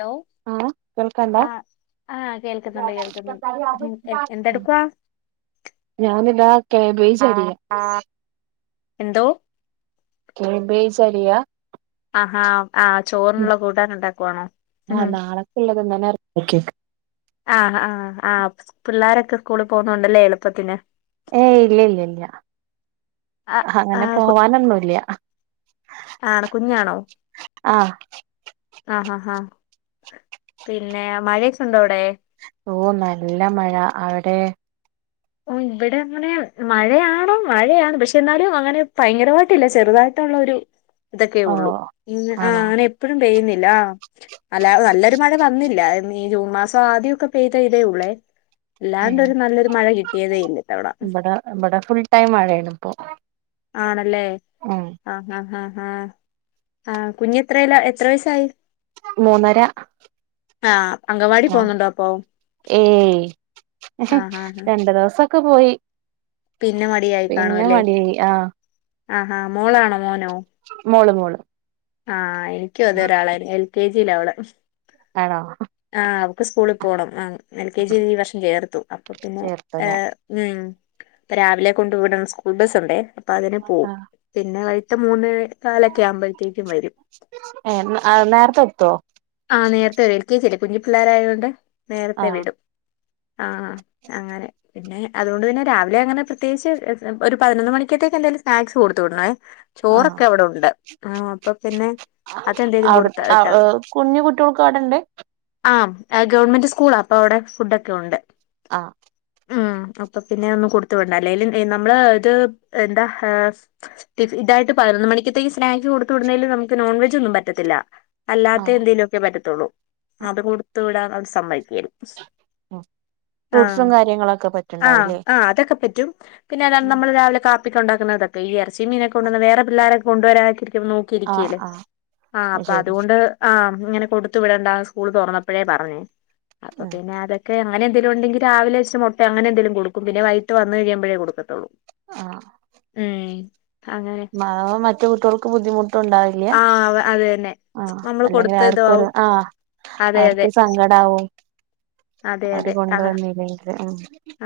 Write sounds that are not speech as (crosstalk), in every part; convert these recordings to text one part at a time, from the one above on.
Hello ആഹ് കേൾക്കണ്ടൊ ആഹ് ആഹ് കേൾക്കുന്നുണ്ട് കേൾക്കുന്നുണ്ട് ഉം, എ- എന്തെടുക്കുവാ (unintelligible) ഞാനിതാ കേബേജ് അരിയാ എന്തോ കേബേജ് അരിയാ ആഹാ ആഹ് ചോറിനുള്ള കൂട്ടാനുണ്ടാക്കുവാണോ ഉം ഇള്ളതിന്ന്ന്നന്നെ എറക് (unintelligible) വെയ്ക്ക് ആഹ് ആഹ് ആഹ് സ് പിള്ളാരൊക്കെ സ്കൂളി പോകുന്നുണ്ടല്ലേ എളുപ്പത്തിന് ഏയ് ഇല്ലില്ലില്ല്യ ആഹ് അങ്ങനെ ആഹ് പോവാനൊന്നുംല്യാ ആണ് കുഞ്ഞാണോ ആഹ് ആഹ് ആഹ് ആഹ് പിന്നെ മഴേക്കെണ്ടോ അവിടെ ഓഹ് നല്ല മഴ അവിടെ ഓഹ് ഇവിടെ അങ്ങനെ മഴയാണോ മഴയാണ് പക്ഷെ എന്നാലും അങ്ങനെ ഭയങ്കരമായിട്ടില്ല ചെറുതായിട് (unintelligible) ഇതൊക്കെ ഓ ഉള്ളൂ ഇങ്ങ ആഹ് ആണോ അങ്ങനെ എപ്പഴും പെയ്യുന്നില്ല അല്ലാതെ നല്ലൊരു മഴ വന്നില്ല ഈ ജൂൺ മാസം ആദ്യോക്കെ പെയ്ത ഇതേ ഉള്ളേ അല്ലാണ്ടൊരു നല്ലൊരു മഴ കി ഇബട ഇബട ഫുൾ ടൈം മഴയാണിപ്പോ ആണല്ലേ ആഹ് ഹാഹ് ഹാഹ് ഹാഹ് ആഹ് കുഞ്ഞെത്രേലാ എത്ര വയസായി മൂന്നര ആഹ് അങ്കവാടി ആഹ് പോന്നുണ്ടോ അപ്പൊ ഏയ് ആഹ് ആഹ് ആഹ് രണ്ട് ദിവസൊക്കെ പോയി പിന്നെ പിന്നെ മടിയായി ആഹ് ആഹ് ഹാ മോളാണോ മോനോ മോള് മോള് ആഹ് എനിക്കും അതെ ഒരാളായി എൽ കെ ജി യില അവള് ആണോ ആഹ് അവക്ക് സ്കൂളിൽ പോണം ആഹ് എൽ കെ ജി ഈ വർഷം ചേർത്തു അപ്പൊ പിന്നെ ചേർത്തൂനെ ഏഹ് ഉം അപ്പ രാവിലെ കൊണ്ട് വിടും സ്കൂൾ ബസ്സ് ഉണ്ടേ അപ്പൊ അതിന് പോവും ആഹ് പിന്നെ വൈകിട്ട് മൂന്ന് നാലൊക്കെ ആകുമ്പഴ്‌ത്തേക്കും വരും ഏഹ് ആഹ് നേരത്തെ എത്തോ ആഹ് നേരത്തെ വരും എൽ കെ ജി അല്ലേ കുഞ്ഞി പിള്ളേരായൊണ്ട് നേരത്തെ ആഹ് വരും ആഹ് അങ്ങനെ പിന്നെ അതുകൊണ്ട് തന്നെ രാവിലെ അങ്ങനെ പ്രത്യേകിച്ച് ഒരു പതിനൊന്ന് മണിക്കത്തേക്ക് എന്തേലും സ്നാക്സ് കൊടുത്തു വിടണേ ആഹ് ചോറൊക്കെ അവിടെ ഉണ്ട് ആഹ് അപ്പൊ പിന്നെ അത് എന്തേലും അവിടെ കൊടുത്ത ഇട്ടാ കുഞ്ഞു കുട്ടികൾക്കും അവിടെണ്ട് ആഹ് ഗവൺമെന്റ് സ്കൂളാ അപ്പൊ അവിടെ ഫുഡ് ഒക്കെ ഉണ്ട് ആഹ് ഉം അപ്പൊ പിന്നെ ഒന്നും കൊടുത്തു വിടേണ്ട അല്ലേലും നമ്മള് ഇത് എന്താ ഹാസ് ടിഫ് ഇതായിട്ട് പതിനൊന്ന് മണിക്കത്തേക്ക് സ്നാക്ക്സ് കൊടുത്ത് വിടുന്നേലും നമുക്ക് നോൺവെജ് ഒന്നും പറ്റത്തില്ല അല്ലാത്ത ആഹ് എന്തേലുമൊക്കെ പറ്റത്തുള്ളൂ അത് കൊടുത്തു വിടാൻ അവിടെ സമ്മതിക്കുകേല് ആഹ് ഫ്രൂട്ട്സും കാര്യങ്ങളൊക്കെ ആഹ് പറ്റുണ്ടാവുംല്ലേ ആഹ് അതൊക്കെ പറ്റും പിന്നെ ഏതാണ് നമ്മള് രാവിലെ കാപ്പിക്ക് ഒണ്ടാക്കുന്നതൊക്കെ ഈ എറച്ചിയും മീനോക്കെ കൊണ്ട് വന്ന് വേറെ പിള്ളേരൊക്കെ കൊണ്ടുവരാതിരിക്കുന്നു ആഹ് ക്കിരിക്കീലേ ആഹ് ആഹ് അത് അപ്പൊ അതു ശരി കൊണ്ട് ആഹ് ഇങ്ങനെ കൊടുത്തു വിടണ്ട സ്കൂള് തൊറന്നപ്പഴേ പറഞ്ഞ് അപ്പൊ പിന്നെ അതൊ ക്കെ അങ്ങനെ എന്തേലും ഒണ്ടെങ്കിൽ രാവിലെ വെച്ച മുട്ടയൊ അങ്ങനെ എന്തേലും കൊടുക്കും പിന്നെ വൈകിട്ട് വന്നു കഴിയമ്പഴേ കൊടുക്കത്തൊള്ളൂ ആഹ് ഉം അങ്ങനെ അതാവുമ്പോ മറ്റു കുട്ട്യൾക്കും ബുദ്ധിമുട്ടുണ്ടാവി വില്യ ആഹ് അത് തന്നെ ആഹ് നമ്മള് അല്ലെങ്കിൽ കൊടുത്ത അവർക്കൊരു ഇതാവും ആഹ് അതെ അതെ അവർക്കും സങ്കടാവും അതെ അവര് അതെ ആഹ് കൊണ്ടുവന്നില്ലെങ്കിൽ ഉം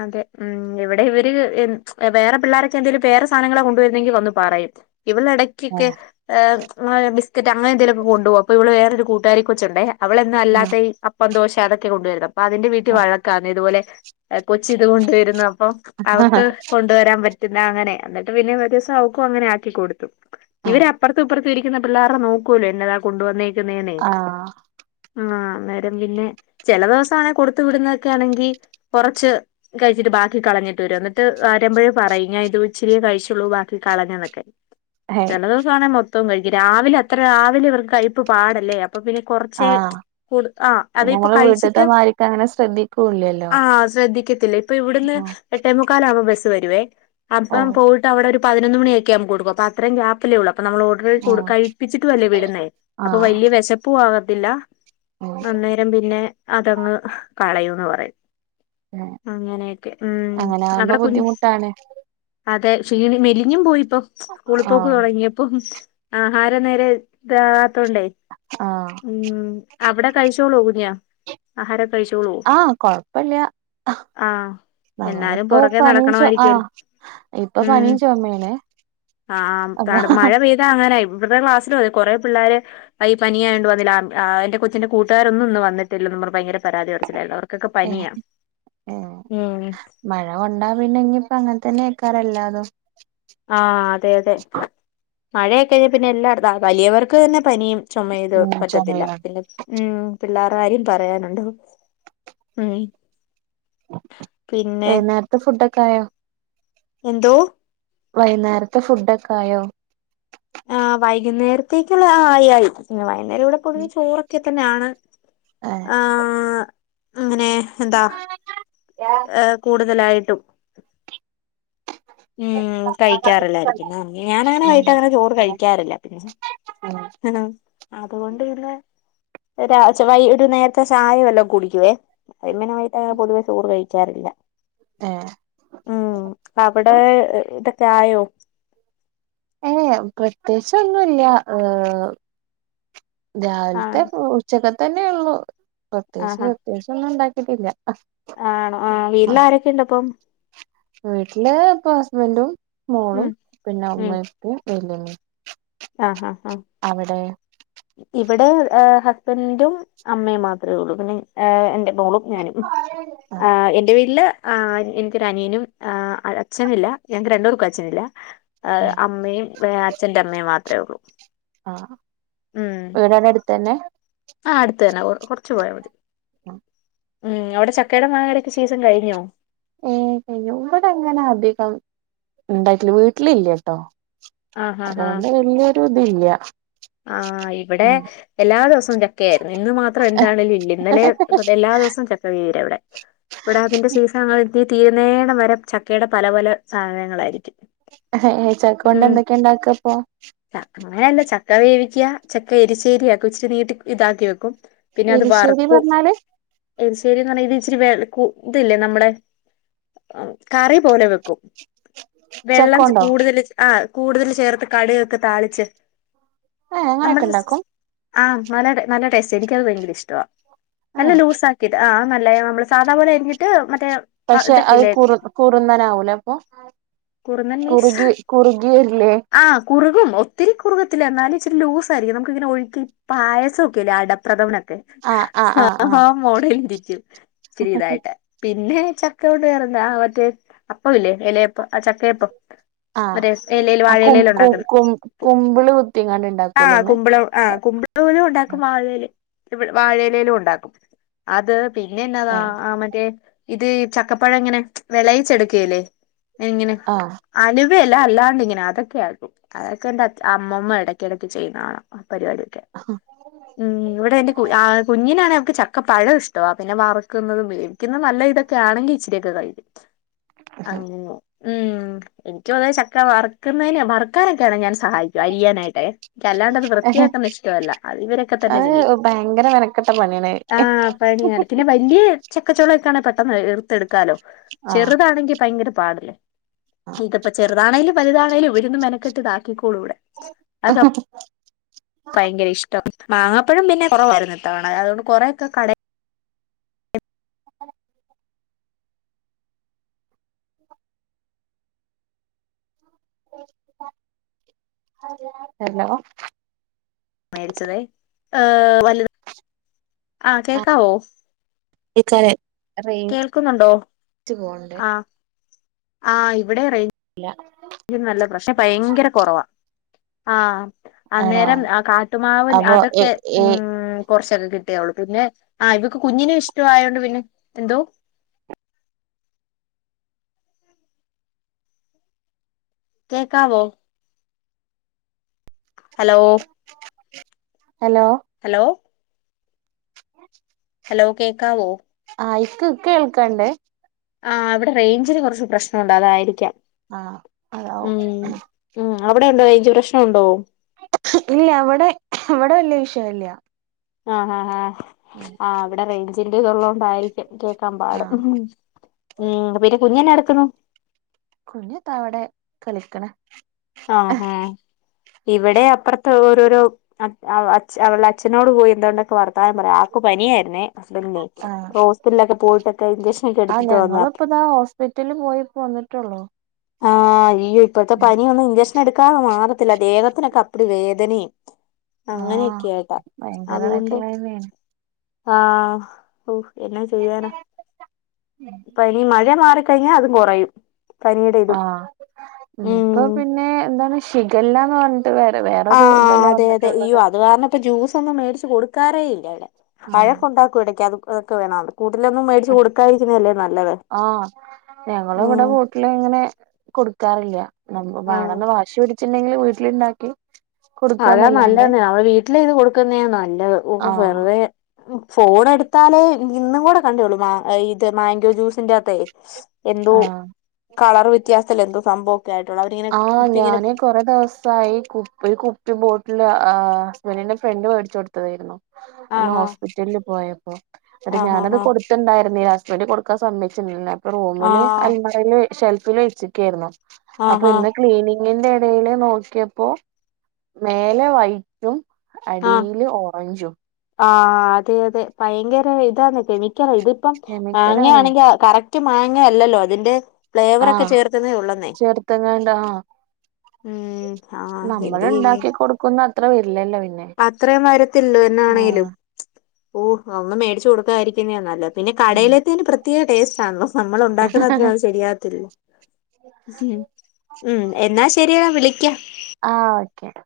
അതെ ഉം ഇവിടെ ഇവര് എൻ വേറെ പിള്ളാരൊക്കെ എന്തേലും വേറെ സാധനങ്ങള കൊണ്ട് വരുന്നെങ്കി വന്ന് പറയും ഇവളെട ക്കെക്കേ ആഹ് ഏഹ് ബിസ്ക്കറ്റ് അങ്ങനെ എന്തേലൊക്കെ കൊണ്ട് പോകും അപ്പോ ഇവള വേറൊരു കൂട്ടുകാരി കൊച്ചൊണ്ടെ അവളെന്നും അല്ലാത്തെ ഈ അപ്പം ദോശ അതൊക്കെ കൊണ്ടു വരുന്നേ അപ്പൊ അതിന്റെ വീട്ടി വഴക്കാണ് ഇതുപോലെ കൊച്ച് ഇത് കൊണ്ടു വരുന്നു അപ്പം അവക്ക് കൊൻ ണ്ട് വരാൻ പറ്റുന്നേ അങ്ങനെ എന്നിട്ട് പിന്നെ ഒരു ദിവസം അവക്കും അങ്ങന ആക്കി കൊടുത്തു ആഹ് ഇവര് അപ്പർത്തും ഇപ്പർ ത്തും ഇരിക്കുന്ന പിള്ളാരത് നോക്കൂലേ എന്നതാ കൊണ്ട് വന്നേക്കുന്നേന്നെ ആഹ് ആഹ് അന്നേരം പിന്നെ ചെല ദിവസം ആണേ കൊടുത്തു വിടുന്നേക്കെ ആണെങ്കി കൊറച്ച് കഴിച്ചിട്ട് ബാക്കി കളഞ്ഞിട്ട് വരും എന്നിട്ട് വരുമ്പോഴേ പറയും ഇത് ഇച്ചിരി കഴിച്ചുള്ളൂ ബാക്കി കളഞ്ഞന്നൊക്കെ ഹേ ചില ദിവസആണെ മൊത്തം കഴിക്കും രാവിലെ അത്ര രാവിലെ ഇവർക്ക് കയപ്പ് പാടല്ലേ അപ്പൊ പിന്നെ കുറച്ച് ആഹ് കൂടു ആ അത് ഇപ്പൊ കഴിച്ചിട്ട് ഇത് അങ്ങനെശ്രെദ്ധികുല്ലേ ആ ശ്രദ്ധിക്കത്തില്ല ഇപ്പൊ ഇവിടുന്ന് എട്ടേമുക്കാലവുമ്പോ ബസ്സ് വരുവേ അപ്പം ഓഹ് പോയി ട്ട് അവിടെ ഒരു പതിനൊന്ന് മണിഒക്കെ ആമ്പം കൊടുക്കും അപ്പം അത്രം ഉള്ളു അപ്പം നമ്മളോ കെ കുട് ഓഹ് കഴിപ്പിച്ചിട്ടു അല്ലേ വിടന്നെ അപ്പൊ ആഹ് വലിയ വിശപ്പും ആകത്തില്ല അന്നേ രം പിന്നെ അതങ്ങ് കളയുന്ന് പറയും ആഹ് അങ്ങനെഒക്കെ ഉം അങ്ങനെ ആകുമ്പോ അവിടെ കുഞ് ബുദ്ധിമുട്ടാണ് അതെ ക്ഷീണി മെലിഞ്ഞും പോയിപ്പോ സ്കൂളിൽ പോക്ക് ആഹ് തുടങ്ങിയപ്പം ആഹാരം നേരെ ഇതവാത്തോണ്ടേ ആഹ് ഉം അവിടെ കഴിച്ചോളു കുഞ് ആഹാര ആ കൊഴപ്പില്ല ആഹ് ആഹ് എന്നാലും ഞങ്ങളിപ്പോ പുറകെ പനിഞ്ചോ ആഹ് നടക്കണമായിരിക്കുവല്ലോ ഇപ്പൊ പനിഞ്ചോമേനെ ആം താണ് മഴ പെയ്താ അങ്ങനൊയ ഇവിടുത്തെ ക്ലാസിലും അതെ കുറെേ പിള്ളരെ ഈ പനിയാണ്ട് വന്നില്ല ആം ആ എന്റെ കൊച്ചിന്റെ കൂട്ടുകാരൊന്നും ഇന്ന് വന്നിട്ടില്ലന്ന് പറഞ്ഞു ഭയങ്കര പരാതി പറച്ചിലാരുന്നു അവ ഏഹ് ഏഹ് ഉം മഴ കൊണ്ടപിന്നെ ഇന്നിപ്പ അങ്ങനെ തന്നെ അര്ക്കാര് എല്ലാരും ആ അതെ അതെ മഴയൊക്കെയാൽ പിന്നെ എല്ലടത്ത് വലിയവർക്ക് തന്നെ പനിയും ചുമയ്ത് ഉം പറ്റത്തില്ല ചുമയാണ് പിന്നെ ഉം പിള്ളർടെകാര്യം പറയാനുണ്ടോ ഉം പിന്നെ വൈകുന്നേരത്തെ ഫുഡൊക്കെ ആയോ? എന്തോ വൈകുന്നേരത്തെ ഫുഡഒക്കെ ആയോ ആഹ് വൈകുന്നേരത്തേക്കുള്ള ആയി ആയി പിന്നെ വൈകുന്നേരം ഇവിടെപ്പോഴും ചോറൊക്കെ തന്നെആണ് ആഹ് ആങ്ങ് അങ്ങനെ എന്താ ഏ കൂടുതലായിട്ടും ഉം കഴിക്കാറില്ലായിരിക്കും ഞാൻ ഞാനാണ് വൈട്ട് അങ്ങനെ ചോറ് കഴിക്കാറില്ല പിന്നെ ആണോ അതുകൊണ്ട് പിന്നെ രാജ വൈട്ടു നേര ത്തെ ചായവെല്ലാം കുടിക്കുവേ ഇങ്ങനെ വൈകിട്ട് പൊതുവേ ചോറ് കഴിക്കാറില്ല ഏഹ് ഉം അവിടെ ഇതൊക്കെ ആയോ ഏഹ് പ്രത്യേകിച്ച് ഒന്നുല്ല ഏഹ് രാവിലത്തെ ആണ് ഉച്ചക്കത്തന്നെ ഉള്ളൂ പ്രത്യേകിച്ച് ആഹാ പ്രതേകിച്ചൊന്നും ഉണ്ടാക്കിട്ടില്ല ആണോ ആഹ് വീട്ടിലരൊക്കെണ്ട് അപ്പം വീട്ടില് ഇപ്പൊ ഹസ്ബൻറ്റും, മോളും, ഉം പിന്നെ ഉം ഉമ്മേം ഉപ്പേം വല്യമമ്മേം ആഹ് ആഹ് ആഹ് അവിടെ ഇവിടെ ഏ ഹസ്ബൻറ്റും, അമ്മയും, മാത്രേള്ളൂ പിന്നെ ഏ എന്റെ മോളും ഞാനും ആഹ് ആഹ് എന്റെ വീട്ടില് ആഹ് എനിക്കൊരു അനിയനും അച്ഛനില്ല ഞക്ക് രണ്ടൂർക്കും അച്ഛനില്ല ഏ ആഹ് അമ്മയും അച്ഛന്റെ അമ്മേയും മാത്രേള്ളൂ ആഹ് ഉം വീട് അവിടെ അടുത്ത്ന്നെ ആഹ് അടുത്ത് തന്നെ കുറച്ച് പോയാമതി ഉം അവിടെ ചക്കടെ മങ്ങേടെക്കെ സീസൺ കഴിഞ്ഞോ? ഉം കയിഞ്ഞു ഇവിടെ അങ്ങനെ അധികം ഉണ്ടായിട്ടില്ല വീട്ടിലില്ലട്ടോ ആഹ് ആഹ് ആഹ് അതുകൊണ്ട് വല്ല്യയൊരു ഇതില്ല ആഹ് ഇവിടെ ഉം എല്ലാ ദിവസവും ചക്കയായിരുന്നു ഇന്ന് മാത്രം എന്താണലും ഇല്ല ഇന്നലെ എല്ലാ ദിവസവും ചക്ക വീര ഇവിടെ ഇവിടെ അതിന്റെ സീസൺ തീരുന്നേടം വരെ ചക്കയുടെ പല പല സാധനങ്ങളായിരിക്കും ചക്ക കൊണ്ട് എന്തൊക്കെയ ഉണ്ടാക്കപ്പോ അങ്ങനല്ല ചക്ക വേവിക്കുക ചക്ക എരിശേരിയാക്കും ഇച്ചി നീട്ടി ഇതാക്കി വെക്കും പിന്നെ അത് എരിശ്ശേരി വറക്കും പറഞ്ഞാല് എരിശേരിന്ന് പറഞ്ഞ ഇത് ഇച്ചിരി വില ക്കും ഇതില്ലേ നമ്മളെ കറി പോലെ വെക്കും വെള്ളം ചക്കോണ്ടോ കൂടുതൽ ആഹ് കൂടുതൽ ചേർത്ത് കടുകൊക്കെ താളിച്ച് ഏഹ് നമ്മ അങ്ങനെയൊക്കെ ഉണ്ടാക്കും ആഹ് അതേതെ നല്ലടേസ്റ്റ് എനിക്കത് ഭയങ്കരം ഇഷ്ടവാ നല്ല ആഹ് ലൂസാ ആഹ് നല്ല നമ്മള് സാദാ പോലെ അരിഞ്ഞിട്ട് മറ്റേ പഷേ അഹ് ഇതൊക്കെല്ലേ കുർ. കൂറുന്നാന ആവൂലേ അപ്പൊ കുറുകി കുറുകിവരില്ലേ.. ആഹ് കുറുകും ഒത്തിരി കുർ ഇല്ല എന്നാലും ഇച്ചരി ലൂസ ആയിരിക്കും നമുക്ക്ങ്ങെനെ. ഒഴുകി. പായസൊക്കെല്ലേ. അടപ്രഥമൻ ഒക്കെ അടപ്രദമനൊക്കെ.. ആഹ് മോഡൽരിക്കും. ഇച് രി ഇതായിട്ട് പിന്നെ ചക്ക കൊണ്ട്. വെറെന്താ മറ്റേ അപ്പവില്ലേ. യെലെ ആ ചക്കയപ്പം ആഹ് അത് എലേല് വാഴ എലെല് ഉണ്ടാക്കുന്ന കുബ്ള് കുത്തിങ്ങാണ്ട് ഇണ്ടാക് ആഹ് കുമ്പളം. ആ കുംബ് ലും ഉണ്ടാക്കും വാഴലേല് വാഴലേലും ഉണ്ടാക്കും അത് പിന്നെ എനാന്താ. ആ മറ്റേ ഇത് ചക്കപ്പഴം ഇങ്ങനെ വെളയിച്ചെടുകെലേ. എങ്ങനെ അലുവയല്ല. അല്ലാണ്ട് ഇങ്ങനെ അതൊക്കെയാകും. അതൊക്കെന്റെച്ച അമ്മമ്മോ എടയ്കെടയ്ക്ക് ചെയ്യുന്നെ കാണാ ആ പരിപാടിയൊക്കെ. ഇമ്മ് ഇവിടെ എന്റെ കു ആ കുഞ്ഞിനാണ് അവൻക്ക് ചക്ക ഒക്കെ പഴം ഇഷ്ടവ. പിന്നെ വറക്കുന്നുന്നതും. വേവിക്കുന്നത് നല്ല ഇതൊക്കെ ആണെങ്കി ഇച്ചിരിയക്കെ കഴിക്കും അങ്ങനെ ഇമ്മ് എന്നികു അതെ ചക്ക വറക്കുന്നയിനെ വറുക്കാനൊക്കെണ് ഞാൻ സഹായി അരിയ്യനായിട്ടെ.. ക്യ അല്ലാണ്ട് അത് ആഹ് വൃത്തിയാക്കുന്ന ഇഷ്ടല്ല അത് ഇവരൊക്കെ തന്നെ അത് ചെയ്യും ഭയങ്കര മെനക്കെട്ട പണിയാണ് ആഹ് പണിയാണ് പിന്നെ പയ് ങ്കി. ചെക്കച്ചോള ഒക്കാണ. പെട്ടെന്ന് എർത്തെടുക്കാലോ. ആഹ് ചെറുതാണെങ്കി ഭയങ്കര പാടല്ലേ ഇത്പ്പോ ചെറുതാണെലും വലുതാണേലും ഇവിരുന്ന് മെനക്കെട്ട് ഇതാക്കിക്കോളൂ ഇവിടെ അത് ആഹ ഹ്.. ഭയങ്കര ഇഷ്ടം മാങ്ങപ്പഴം പിന്നെ കൊറവായിരുന്നു ഇത്തവണ അതു കെണ്ട് കൊറേയൊക്കെ കടെ ഹെലോ മേടിച്ചതെ ഏഹ് വവലുത് ആ കേക്കാവോ ഇക്കാരെ റേഞ്ച് കേൾക്കുന്നുണ്ടോ പോണ്ട് ഇല്ല ആഹ് ആഹ് ഇവിടെ റെയ് ഇല്ല യും നല്ല പ്രാഷ് പയങ്കര കൊറവാ. ആഹ് ആണോ അന്നേരം അഹ് കാട്ടുമാവൻ അപ്പൊ എ അതൊക്കെ ഏ മ്മ്ഹ് കൊറച്ചൊക്കെ കിട്ടിയവൾ പിന്നെ ആഹ് ഇവക്ക് കുഞ്ഞിനെ ഇഷ്ട ആയോണ്ട് പിന്നെ, എന്തോ? കേക്കാവോ? ഹലോ ഹലോ ഹലോ ഹലോ കേക്കാവോ? ആഹ് ഇക്ക് ഇക്കേൾക്കണ്ട്. ആഹ് ഇവടെ റെയ്ഞ്ചിന് കൊറച്ച് പ്രശ്ന ഉണ്ട് അതായിരിക്ക്യാം. ആഹ് അതാവും മ്മ്ഹ്. മ്മ്ഹ്. അവിടെ ഉണ്ടോ റെയ്ഞ്ചു പ്രശ്നം ഉണ്ടോ? ഇല്ലാ വടെ ഇവടെ വല്ല്യ വിഷയല്ല്യ. ആഹ് ഹാ ഹാ. ആഹ് ഇവടെ റെയ്ഞ്ചിന്റെ ഇതുള്ളോണ്ടായിരിക്കും. കേക്കാൻ പാട് ആഹ് മ്മ്ഹ്. പിന്നെ കുഞ്ഞെന്നാ എട്ക്ക്ണു? കുഞ്ഞ് ദാ വടെ കളിക്ണ്. ആഹ് ഹേ ഇവടെ അപ്പർത്ത് ഓരോരോ അച് അവ അച്ച് അവൾടെ അച്ഛനോട് പോയി എന്താണ്ടൊക്കൊ വർ ത്താനം പറയാ. ആർക്ക് പനിയേര്ന്നേ. ഹസ്ബനന്റിനെ. ആഹ് അപ്പോ ഹോസ്പിറ്റലിലൊക്കെ പോയിട്ടൊക്കെ ഇഞ്ചക്ഷനൊക്കെ എടുത്തിട്ട് വന്നതാ. പിറ്റൽല് പോയിപ്പോ വന്നിട്ടൊള്ളോ? ആഹ് അയ്യോ. ഇപ്പഴ്ത്തെ പനിയൊന്നും ഇഞ്ചക്ഷൻ എടുക്കാതെ മാറത്തില്ല. ദേഹത്തിനൊക്കെ അപ്പടി വേദനിം. ആഹ് അങ്ങനെയൊക്കെയായിട്ടാ. അതുകൊണ്ട് ഭയങ്കരായിട്ടുള്ള തന്നെയാണ് ആഹ് ഹൊ എന്നാ ചെയ്യാനാ. പനി, മഴ മാറിക്കഴിഞ്ഞാ അതും കൊറയും. പനിയുടെ ഇതും ആഹ് ഉം ഇപ്പൊ പിന്നെ എന്താണ് ഷിഗല്ലാന്ന് പർഞ് ട്ട് വേറെ വേറൊരു ആഹ് ഇതല്ലേ അതെ അതെ അയ്യോ വന്നിട്ടുള്ളത്. അത് കാരണം ഇപ്പ ജ്യൂസൊന്നും മേടിച്ച് കൊടുക്കാറേ ഇല്ല വടെ. ആഹ് വഴക്കുണ്ടാക്കും എടക്ക് അത് അതൊക്കെ വേണോന്ന്. കൂട്ട്ലെ ഒന്നും മേടിച്ചു കൊടുക്കാതിരിക്കുന്നതല്ലേ ഇരിക്കുന്നല്ലേ നല്ലത് ആഹ് ഞങ്ങള് ഇവിടെ ഉം. വീട്ടില് ഇങ്ങനെ കൊടുക്കാറില്ല. നമ് ആഹ് വേണം ന്ന് വാശി പിടിച്ചിണ്ടെങ്കിൽ വീട്ടില്ണ്ടാക്കി അതാ നല്ലതെന്നേ (unintelligible) വീട്ടിലും ഇത് കൊടുക്കുന്നെയാ നല്ലത്. ഓഹ് ആഹ് വെറുതെ. ഫോൺ എടുത്താലേ ഇന്നും കൂടെ കണ്ടേയുള്ളൂ മേ ഏഹ് ഇത് മാങ്കോ ജ്യൂസിന്റെകത്തെ. എന്തോ ആഹ് കളർ വ്യത്യാസല്ലെ എന്തോ സംഭവ ആഹ് ഞാന് കൊറെ ദിവസ് സായി കുപ്പി ഒരു കുപ്പി ബോട്ടിൽ ഏഹ് ഹസ്ബൻഡിന്റെ ഫ്രണ്ട് മേടിച്ചു കൊടുത്തതേര്ന്നു. അന്ന് ആഹ് ആഹ് ഹോസ്പിറ്റലില് പോയപ്പോ എന്നിട്ട് ആഹ് ഞാനത് ആഹ് ആഹ് കൊടു ത്ത്ണ്ടായിരുന്നില്ല. ഹസ്ബൻ്റ് കൊടുക്കാൻ സമ്മയിച്ചിണ്ടല്ല. അപ്പൊ റൂമില് ആഹ് അൽമാ രേല് ഷെൽഫിൽ വെച്ചെക്കേര്ന്നു. അപ്പ ആഹ് ആഹ് ഇന്ന് ക്ലീനിങ്ങിന്റെ എടെയില് നോക്കിയപ്പോ മേലെ വൈ റ്റും ആഹ് അടിയില് ഓറഞ്ചും. ആഹ് അതെ അതെ ഭയങ്കര ഇതാന്ന് കെമിക്കലാ ഇതിപ്പം കെമിക്കലാണ് വാങ്ങാണെങ്കി അ കറക് റ്റ് മാങ്ങയല്ലല്ലോ അതിന്റെ ഫ്ലേവറൊക്കെ ആഹ് ചേർക്കുന്നെ ഉള്ളന്നേ. ചേർത്തങ്ങാണ്ട് ഉം ചെയ്യാൻ നമ്മള്ണ്ടാക്കി കൊടുക്കുന്ന അത്ര വരില്ലല്ലോ പിന്നെ. അത്രയും വരത്തില്ലല്ലോ എന്നാണേലും ആഹ് ഓഹ് അഒന്നും മേടിച്ച് കൊടുക്കായിരിക്കുന്നെയാ നല്ലത്. പിന്നെ ഉം കടയിലത്തേന് പ്രത്യേക ടേസ്റ്റ് ആണല്ലോ നമ്മൾ ഉണ്ടാക്കുന്ന അത്രേം അത് ശരിയാവത്തില്ലല്ലോ. ഉഹും ഉം എന്നാ ശരിയെടാ വിളിക്ക്യാ. ആഹ് ഓക്കെടാ.